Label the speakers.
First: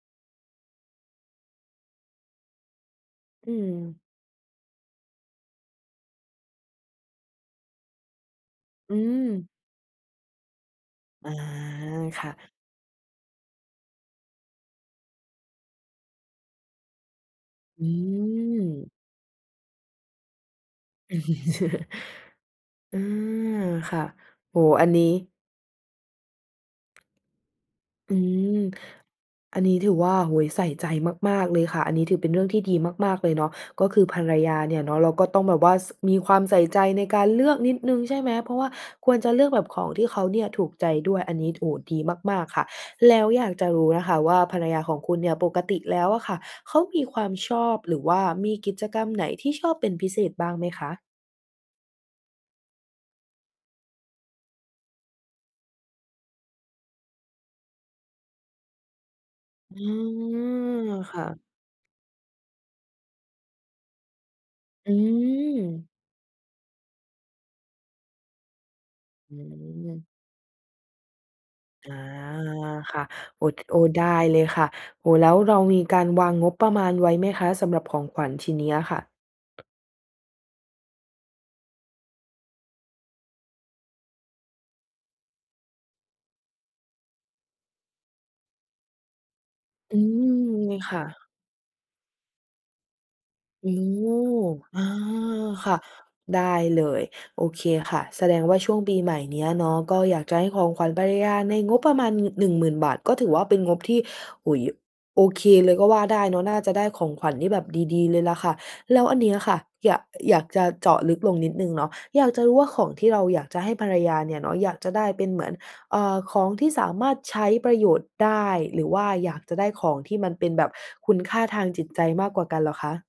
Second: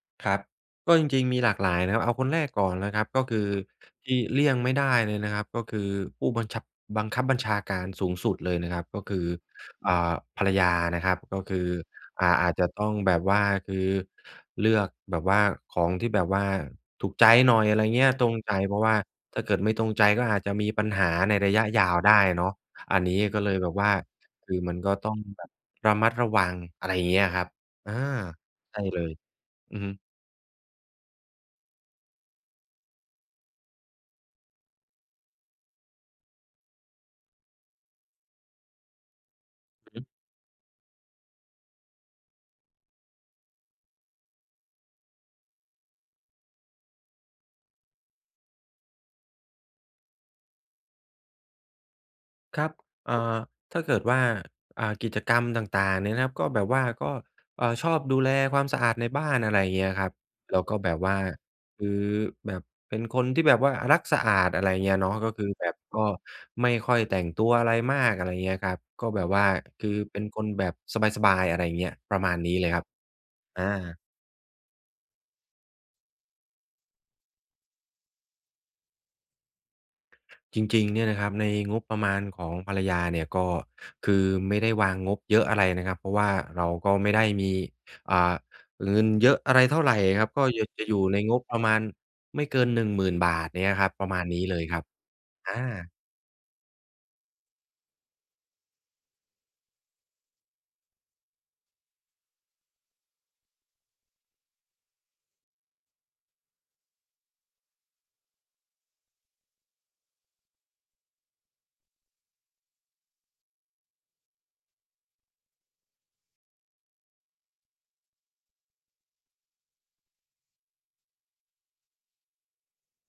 Speaker 1: ครับ ก็จริง ๆ มีหลากหลายนะครับ เอาคนแรกก่อนนะครับ ก็คื
Speaker 2: อ
Speaker 1: อ
Speaker 2: ืม
Speaker 1: ที่เลี่ยงไม่ได้เลยนะครับ ก็คือผู้บันชับ บังคับบัญชาการสูงสุดเลยนะครับ
Speaker 2: อื
Speaker 1: ก็คือ
Speaker 2: ม
Speaker 1: อ่า ภรรยานะครับ
Speaker 2: อา
Speaker 1: ก็คือ
Speaker 2: ค
Speaker 1: อ่า
Speaker 2: ่ะ
Speaker 1: อาจจะต้องแบบว่า คือเลือกแบบว่าของที่แบบว่าถูกใจหน่อย อะไร
Speaker 2: อื
Speaker 1: อย่างเงี้ย ตรงใจ เพราะว
Speaker 2: ม
Speaker 1: ่าถ้าเกิดไม่ตรงใจก็อาจจะมีปัญหาในระยะยาวได้เนาะ อ
Speaker 2: อ
Speaker 1: ั
Speaker 2: า
Speaker 1: นนี้ก็เลยแบบว่า
Speaker 2: ค่ะ
Speaker 1: ค
Speaker 2: โ
Speaker 1: ื
Speaker 2: อ
Speaker 1: อ
Speaker 2: ้
Speaker 1: มัน
Speaker 2: อั
Speaker 1: ก
Speaker 2: น
Speaker 1: ็
Speaker 2: นี้
Speaker 1: ต้องแบบระมัดระวัง อะไรอย่างเงี้ยครับ อา
Speaker 2: อืม
Speaker 1: ใช่เลย
Speaker 2: อันน
Speaker 1: อ
Speaker 2: ี
Speaker 1: ื
Speaker 2: ้
Speaker 1: อฮ
Speaker 2: ถือ
Speaker 1: ึ
Speaker 2: ว่า โอ้โฮ ใส่ใจมาก ๆ เลยค่ะ อันนี้ถือเป็นเรื่องที่ดีมาก ๆ เลยเนาะ ก็คือภรรยาเนี่ยเนาะ เราก็ต้องแบบว่า ส มีความใส่ใจในการเลือกนิดหนึ่ง ใช่ไหม เพราะว่า ควรจะเลือกแบบขอ
Speaker 1: อ
Speaker 2: ง
Speaker 1: ือฮ
Speaker 2: ท
Speaker 1: ึ
Speaker 2: ี่เขาเนี่ยถูกใจด้วย อันนี้ โอ้ ดีมาก ๆ ค่ะ แล้วอยากจะรู้นะคะว่าภรรยาของคุณเนี่ยปกติแล้วค่ะเขามีความชอบ หรือว่ามีกิจกรรมไหนที่ชอบเป็นพิเศษบ้างไหมคะ?
Speaker 1: ครับ เอ่อ ถ้าเกิดว่า อ่า กิจกรรมต่าง ๆ เนี่ยนะครับ ก็แบบว่า ก็ เอ่อ ชอบดูแลความสะอาดในบ้าน อะไรอย่างเ
Speaker 2: อ
Speaker 1: ง
Speaker 2: ื
Speaker 1: ี้ยครับ แล้วก็แ
Speaker 2: ม
Speaker 1: บบว
Speaker 2: ค
Speaker 1: ่า
Speaker 2: ่ะ
Speaker 1: คือแบบเป็นคนที่แบบว่ารักสะอาด อะไรอย่างเ
Speaker 2: อ
Speaker 1: งี
Speaker 2: ื
Speaker 1: ้ยเนาะ ก็คือแบบ
Speaker 2: ม
Speaker 1: ก็ไม่ค่อยแต่งตัวอะไรมาก อะไรอย่างเงี้ยครับ ก็แบบ
Speaker 2: อื
Speaker 1: ว่าคือ
Speaker 2: ม
Speaker 1: เป็นคนแบบสบาย ๆ อะไรอย่างเงี
Speaker 2: อ
Speaker 1: ้ย
Speaker 2: า
Speaker 1: ประมาณนี้เลยครับ
Speaker 2: ค่ะ โอ้
Speaker 1: อ
Speaker 2: โอ้ ไ
Speaker 1: า
Speaker 2: ด้เลยค่ะ โอ้ แล้วเรามีการวางงบประมาณไว้ไหมคะสำหรับของขวัญชิ้นเนี้ยค่ะ?
Speaker 1: จริง ๆ เนี่ยนะครับ ในงบประมาณของภรรยาเนี่ย ก็คือไม่ได้วางงบเยอะอะไรนะครับ เพราะว่าเราก็ไม่ได้มี เอ่อ เงินเยอะอะไรเท่าไร
Speaker 2: อื
Speaker 1: คร
Speaker 2: ม
Speaker 1: ับ ก็อยาก
Speaker 2: ง
Speaker 1: จะ
Speaker 2: ค
Speaker 1: อยู่
Speaker 2: ่
Speaker 1: ใน
Speaker 2: ะ
Speaker 1: งบประมาณไม่เกิน ฿10,000 เ
Speaker 2: โ
Speaker 1: น
Speaker 2: อ
Speaker 1: ี่
Speaker 2: ้
Speaker 1: ยครับ ประมาณนี้เลยค
Speaker 2: อ
Speaker 1: รับ
Speaker 2: า
Speaker 1: อา
Speaker 2: ค่ะ ได้เลย โอเคค่ะ แสดงว่าช่วงปีใหม่เนี้ยเนาะ ก็อยากจะให้ของขวัญภรรยาในงบประมาณงึด ฿10,000 ก็ถือว่าเป็นงบที่ โอ้โฮ โอเคเลยก็ว่าได้เนาะ น่าจะได้ของขวัญที่แบบดี ๆ เลยล่ะค่ะ แล้วอันเนี้ยค่ะ ย อยากจะเจาะลึกลงนิดหนึ่งเนาะ อยากจะรู้ว่าของที่เราอยากจะให้ภรรยาเนี่ยเนาะ อยากจะได้เป็นเหมือน เอ่อ ของที่สามารถใช้ประโยชน์ได้ หรือว่าอยากจะได้ของที่มันเป็นแบบคุณค่าทางจิตใจมากกว่ากันเหรอคะ?